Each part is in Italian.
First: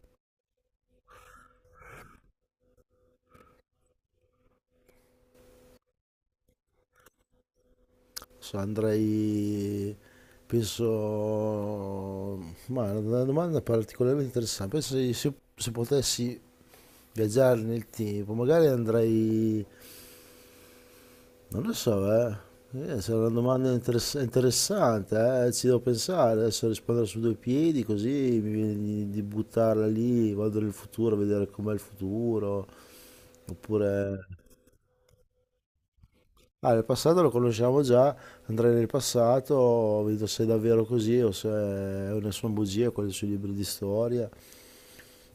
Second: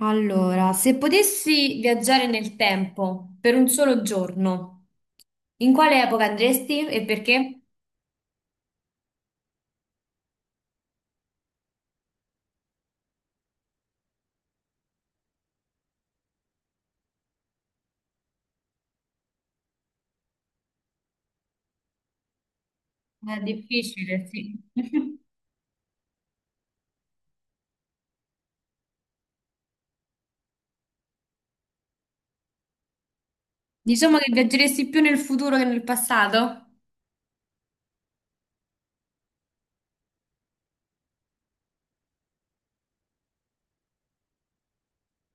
Allora, se potessi viaggiare nel tempo per un solo giorno, in quale epoca andresti e perché? So, andrei, penso, ma è una domanda particolarmente interessante. Penso se potessi viaggiare nel tempo, magari andrei, non lo so. Se è una È domanda difficile, sì. interessante, ci devo pensare, adesso rispondere su due piedi, così mi viene di buttarla lì, vado nel futuro a vedere com'è il futuro, Diciamo oppure... che viaggeresti più nel futuro che nel passato? Ah, il passato lo conosciamo già, andrei nel passato, vedo se è davvero così o se o ne sono bugie quelle sui libri di storia.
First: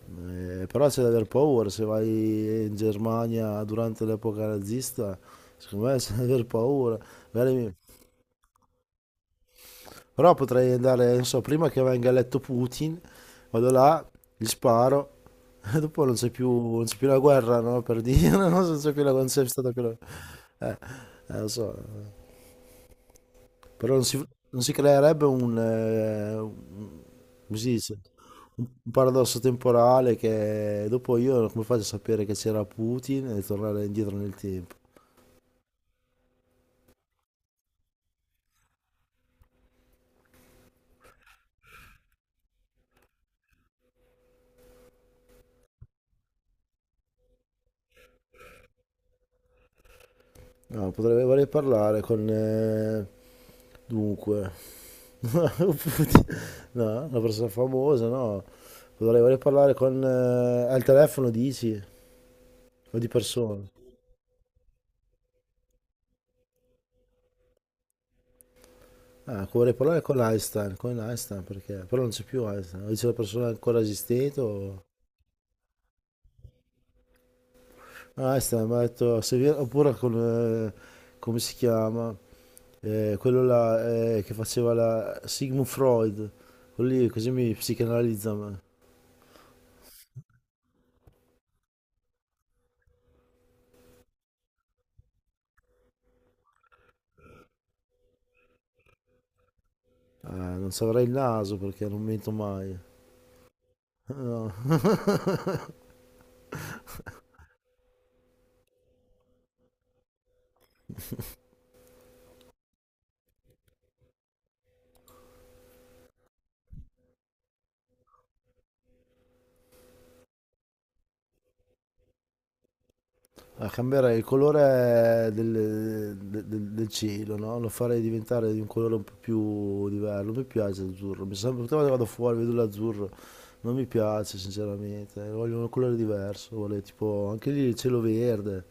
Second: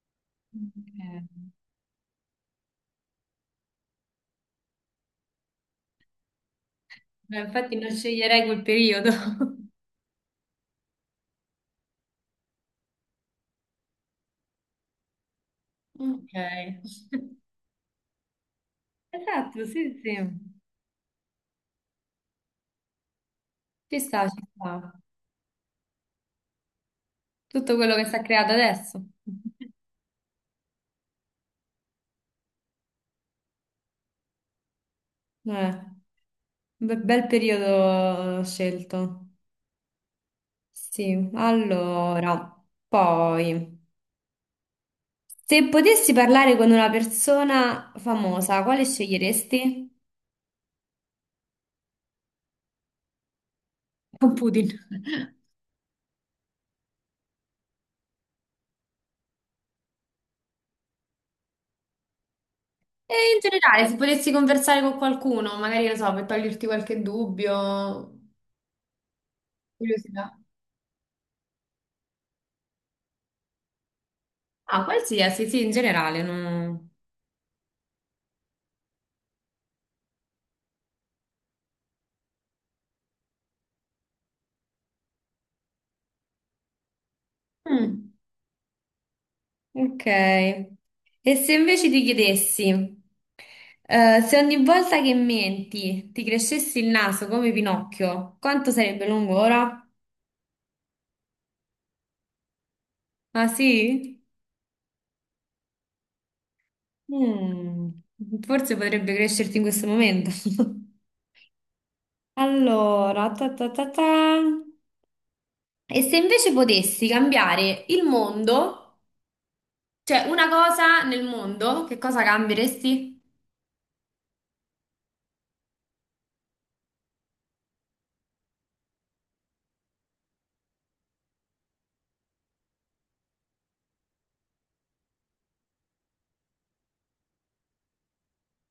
Però c'è da aver Ok. paura, se vai in Germania durante l'epoca nazista, secondo me c'è da aver paura. Eh, Magari mi- Infatti non sceglierei quel periodo. Però potrei andare, non so, prima che venga eletto Putin, vado là, gli sparo, e dopo non c'è Ok. più, non c'è più la guerra, no? Per dire, non so, non c'è Esatto, stata più la... sì, sì. Eh, Lo so. Però Ci non si, sta, ci Non si sta. creerebbe un, come si Tutto quello dice, che si è creato un adesso. paradosso temporale che dopo io come faccio a sapere che c'era Putin e tornare indietro nel tempo? Eh, bel periodo scelto. Sì, allora, poi, se potessi parlare con una persona famosa, quale sceglieresti? No, vorrei parlare con... Con dunque, Putin. Putin- no, una persona famosa, no, vorrei parlare con... al telefono dici? O di E in persona? generale, se potessi conversare con qualcuno, magari, non so, per toglierti qualche dubbio, Ah, vorrei parlare curiosità. Con Einstein perché... Però non c'è più Einstein, o c'è una persona ancora esistente o... Ah, qualsiasi, sì, in generale, no. Ah, sta, mi ha detto, se vi- oppure con, come si chiama? Quello là che faceva la Sigmund Freud, quello lì così mi Mm, psicanalizza a me. ok. E se invece ti chiedessi, se ogni volta che menti ti crescessi il naso come Pinocchio, quanto sarebbe lungo ora? Ah, non saprei il naso perché non mento mai. Ah sì? No. Mm, forse potrebbe crescerti in questo momento. Allora, ta ta ta ta. E se invece potessi cambiare il mondo, cioè una cosa nel mondo, che cosa cambieresti? Ah, cambierei il colore del cielo, no? Lo farei diventare di un colore un po' più diverso. Non mi piace l'azzurro. Mi sembra che vado fuori, vedo l'azzurro. Non mi piace sinceramente, voglio un colore diverso, vorrei tipo anche lì il cielo verde,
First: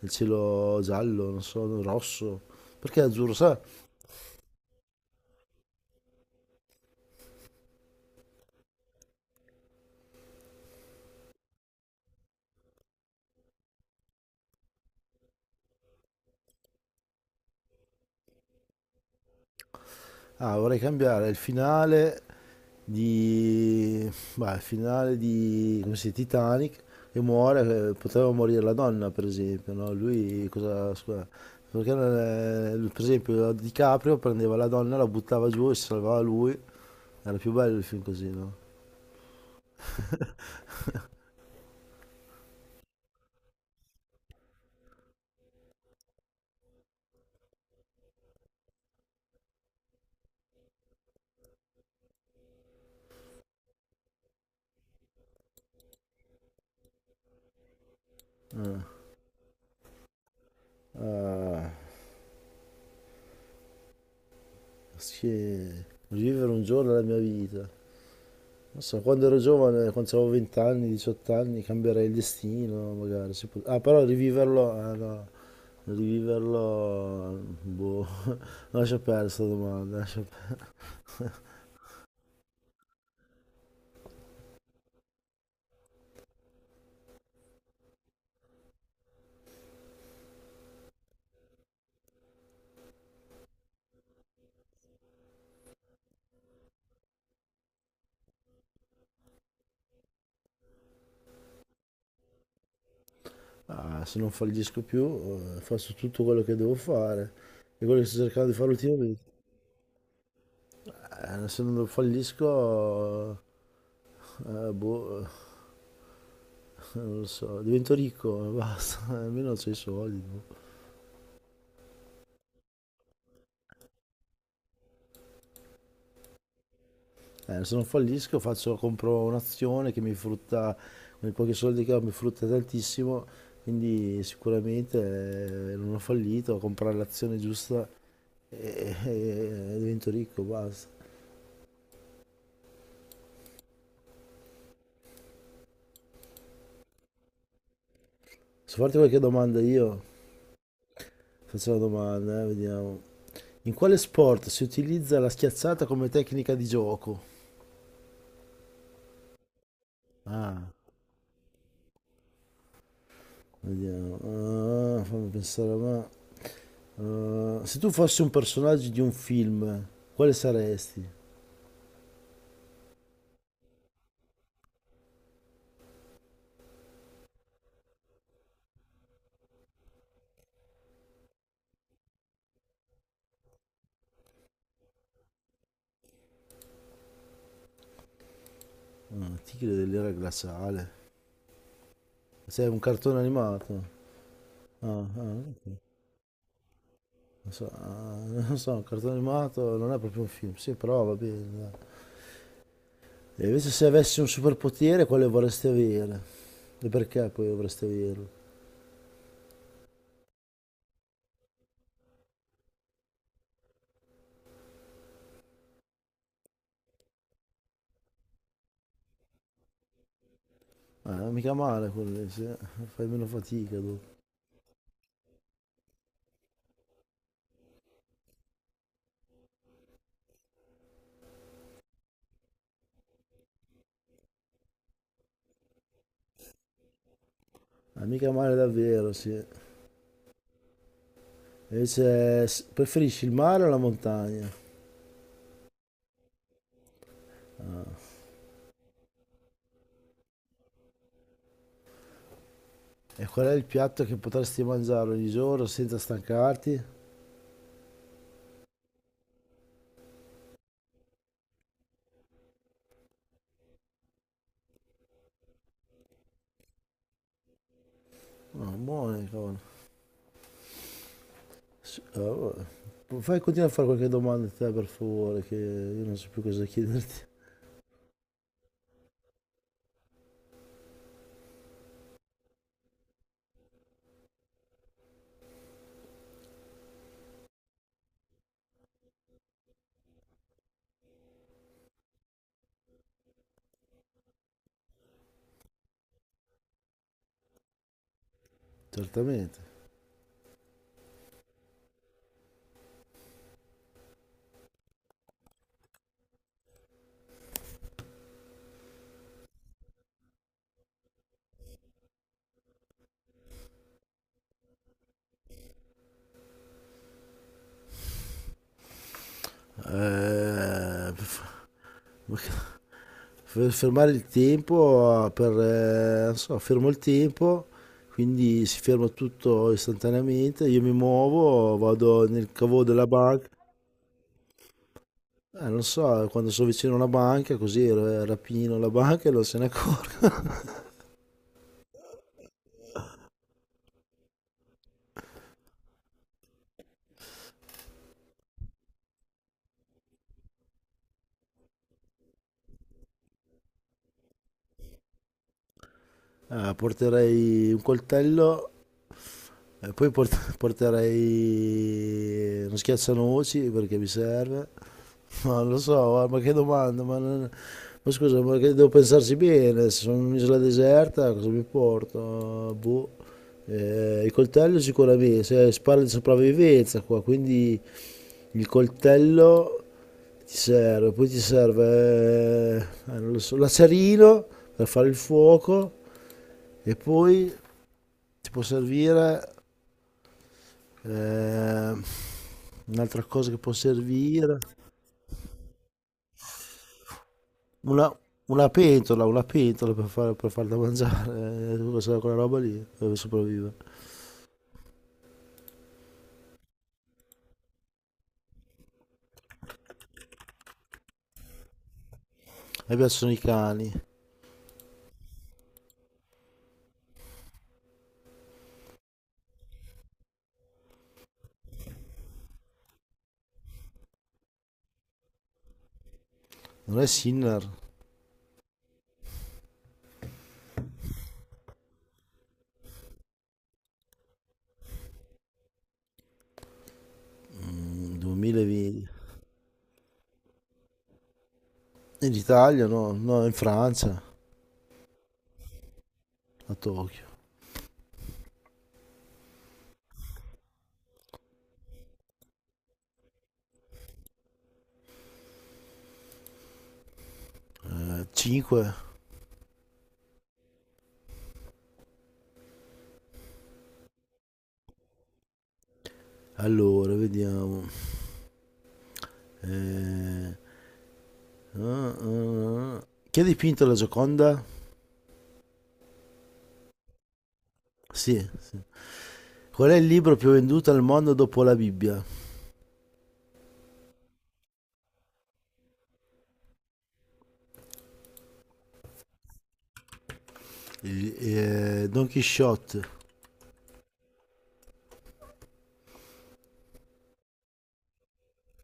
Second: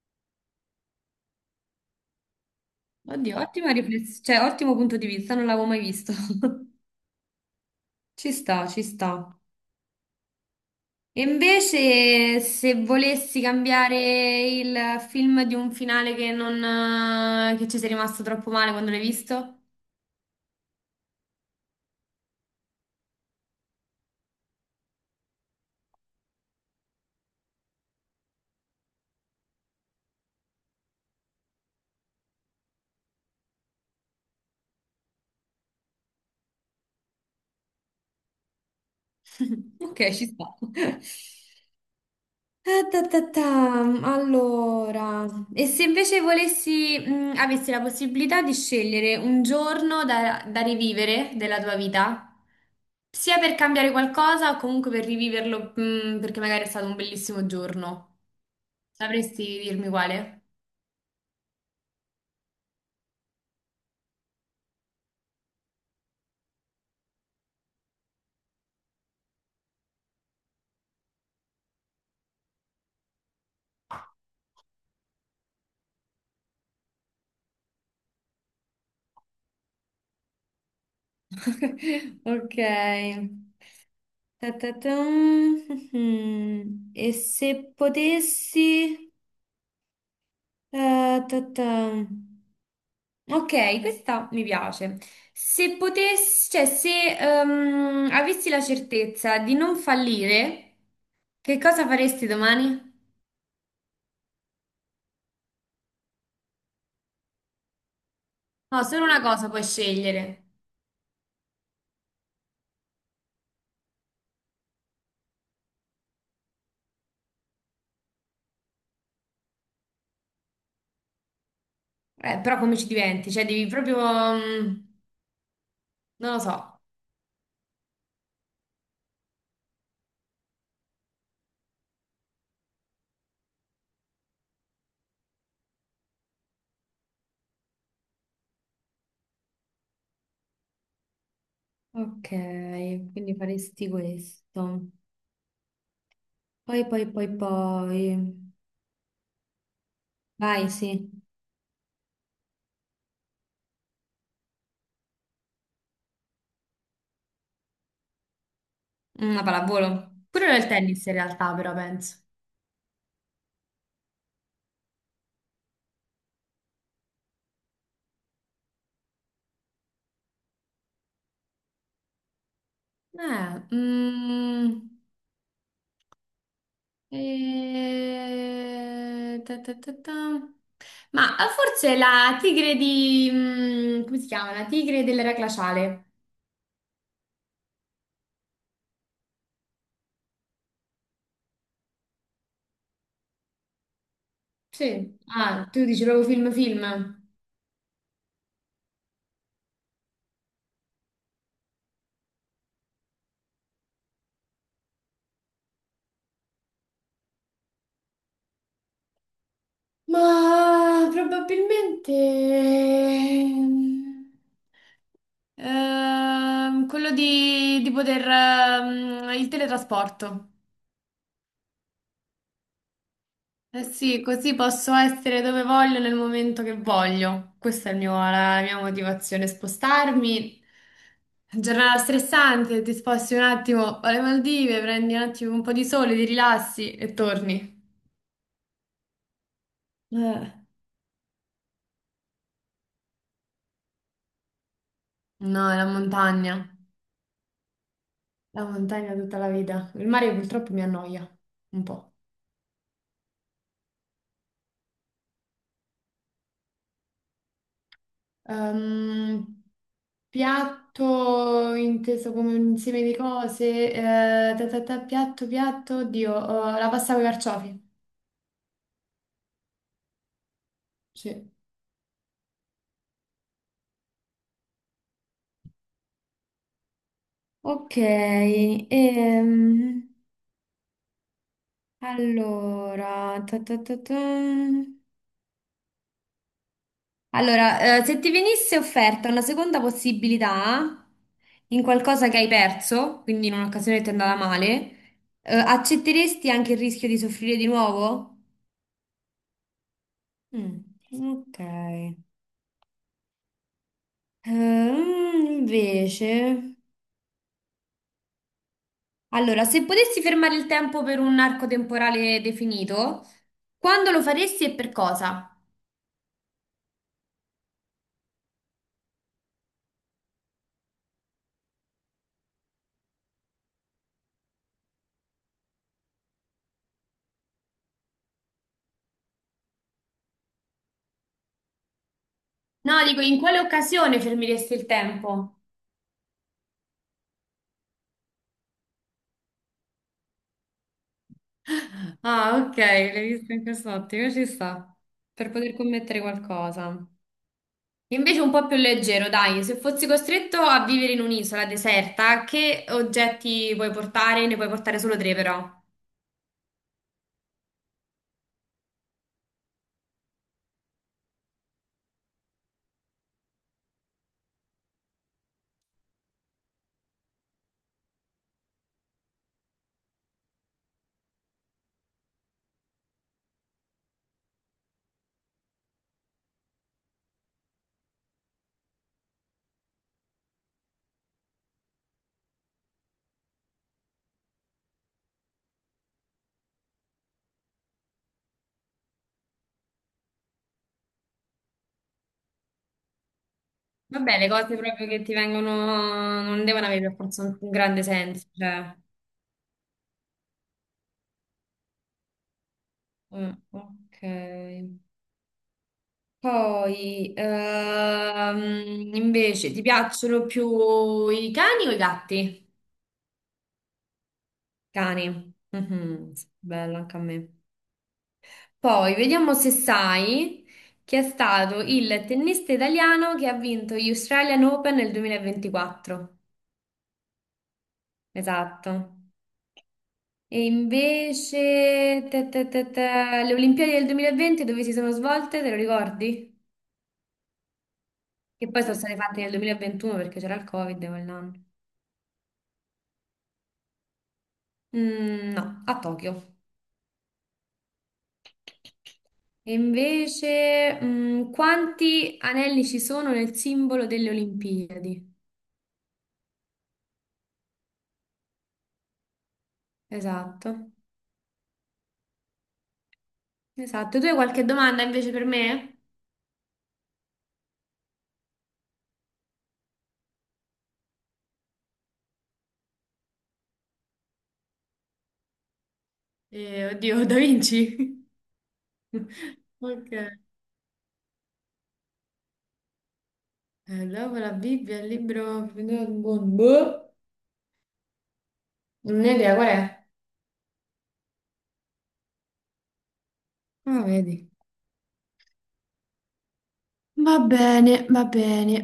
il cielo giallo, non so, rosso. Perché azzurro, Oddio, sai? ottima riflessione, cioè ottimo punto di vista, non l'avevo mai visto. Ci sta, ci sta. E invece se volessi cambiare il film di un finale che non, che ci sei rimasto troppo male quando l'hai visto? Ah, vorrei cambiare il finale di... Beh, il finale di... come si dice, Titanic e muore, poteva morire la donna per esempio, no? Lui cosa... scusa, perché non è- per esempio DiCaprio prendeva la donna, la buttava giù e si salvava lui. Era più bello il film così, no? Ok, ci sta. Ah, ta, ta, ta. Allora, e se invece volessi, avessi la possibilità di scegliere un giorno da, da rivivere della tua vita, sia per cambiare qualcosa o comunque per riviverlo, perché magari è stato un bellissimo giorno, Eh. sapresti dirmi quale? Eh. Sì, vivere un giorno della mia vita. Non so, quando ero giovane, quando avevo 20 anni, 18 anni, cambierei il destino, magari. Ah, però riviverlo, ah, no, riviverlo, boh, lascia perdere questa domanda. Ok. Ta, ta, ta. Mm, mm, mm. E se potessi... ta ta. Ok, questa mi piace. Se potessi, cioè, se avessi la certezza di non fallire, che cosa faresti domani? Ah, se non fallisco più, faccio tutto quello che devo fare. E quello che sto cercando di fare No, solo ultimamente. una cosa puoi scegliere. Se non fallisco, boh, non lo so, divento ricco, basta, almeno ho i soldi. Però come ci diventi? Cioè, devi proprio... mm, non lo so. Se non fallisco faccio, compro un'azione che mi frutta, con i pochi soldi che ho mi frutta tantissimo, quindi sicuramente non ho fallito, ho comprato l'azione giusta e divento ricco, basta. Ok, quindi faresti questo. Poi, poi, poi, poi. Posso farti qualche domanda io? Vai, sì. Faccio una domanda, vediamo. In quale sport si utilizza la schiazzata come tecnica di gioco? Una pallavolo. Pure nel Ah, tennis in realtà, però penso. vediamo. Ah, fammi pensare, ma... ah, se tu fossi un personaggio di un film, quale saresti? Eh, mm. Ta ta ta ta. Ma forse la tigre di... mm, come si chiama? La tigre dell'era glaciale. Tigre dell'era glaciale. Sei un cartone animato. Sì. Ah, Non tu dici proprio film film. so, ah, non so, un cartone animato non è proprio un film. Sì, però va bene, dai. E invece se avessi un superpotere, quale vorresti avere? E perché poi vorresti averlo? Ma probabilmente... quello di poter... il teletrasporto. Ah, mica male quello, lì, sì, eh. Fai meno fatica Eh dopo. sì, così posso essere dove voglio nel momento che voglio. Questa è la mia motivazione, spostarmi. Giornata stressante, ti sposti un attimo alle Maldive, prendi un attimo un po' di sole, ti rilassi e torni. Ah, mica male davvero, sì. Eh, Preferisci il mare o la montagna? No, è la montagna tutta la vita. Il mare purtroppo mi annoia un po'. E qual è il piatto che potresti mangiare ogni giorno senza stancarti? Ehm, piatto inteso come un insieme di cose, ta ta ta, piatto, piatto, oddio, la pasta con i carciofi. Ah, buone, cavolo. Sì. S- eh, Fai, continua a fare qualche domanda a te per favore, che io non so più cosa chiederti. Ok, allora, ta ta ta ta. Allora, se ti venisse offerta una seconda possibilità in qualcosa che hai perso, quindi in un'occasione che ti è andata male, accetteresti anche il rischio di soffrire di nuovo? Certamente. Mm, ok. Invece, allora, se potessi fermare il tempo per un arco temporale definito, quando lo faresti e per cosa? Eh, f- ma che- Fermare il tempo per... non so, fermo il tempo, quindi si ferma tutto istantaneamente, io mi muovo, vado nel cavo No, della dico, in banca. quale occasione fermiresti il tempo? Non so, quando sono vicino a una banca, così rapino la banca e non se ne accorgo. Ah, ok, l'hai visto in quest'ottica, ci sta. Per poter commettere qualcosa. Invece un po' più leggero, dai, se fossi costretto a vivere in un'isola deserta, che oggetti puoi portare? Ne puoi portare solo tre, però. Porterei un coltello. Porterei uno schiaccianoci perché mi serve. Ma non lo so, guarda, ma che domanda, ma, non- ma scusa, ma che devo pensarci bene, se sono in un'isola deserta cosa mi porto? Boh. Il coltello sicuramente, se si parla di sopravvivenza qua, quindi il coltello ti serve, poi ti serve, non lo so, l'acerino per fare il fuoco e poi ti può servire. Ehm, Un'altra cosa che può Vabbè, le servire, cose proprio che ti vengono non devono avere per forza un grande una, senso, cioè. Una pentola per farla mangiare, quella roba lì, dove Mm, sopravvive. ok. Poi, invece, ti piacciono più i cani o i gatti? A me piacciono i cani. Cani. Mhm, bello anche a me. Poi vediamo se sai chi è stato il tennista italiano che ha vinto gli Australian Open nel 2024. Non è Sinner. Esatto. E invece le Olimpiadi del 2020 dove si sono svolte, te lo ricordi? Mm, Che poi sono 2020. state fatte nel 2021 perché c'era il Covid quell'anno. In Italia no, no, in Francia, Mm, no, a Tokyo. a Tokyo. E invece, mm, quanti anelli ci sono nel simbolo delle Olimpiadi? 5, Esatto, esatto. Tu hai qualche domanda invece per me? allora, vediamo. Eh, ah. Chi ha dipinto la Gioconda? Oddio, Da Vinci? Sì, sì. Qual è il Ok. Libro più venduto al mondo dopo la Bibbia? Dopo la Bibbia, il libro... Boh, non ne ho idea, qual è? Don Quixote Ah, vedi. Va bene, va bene.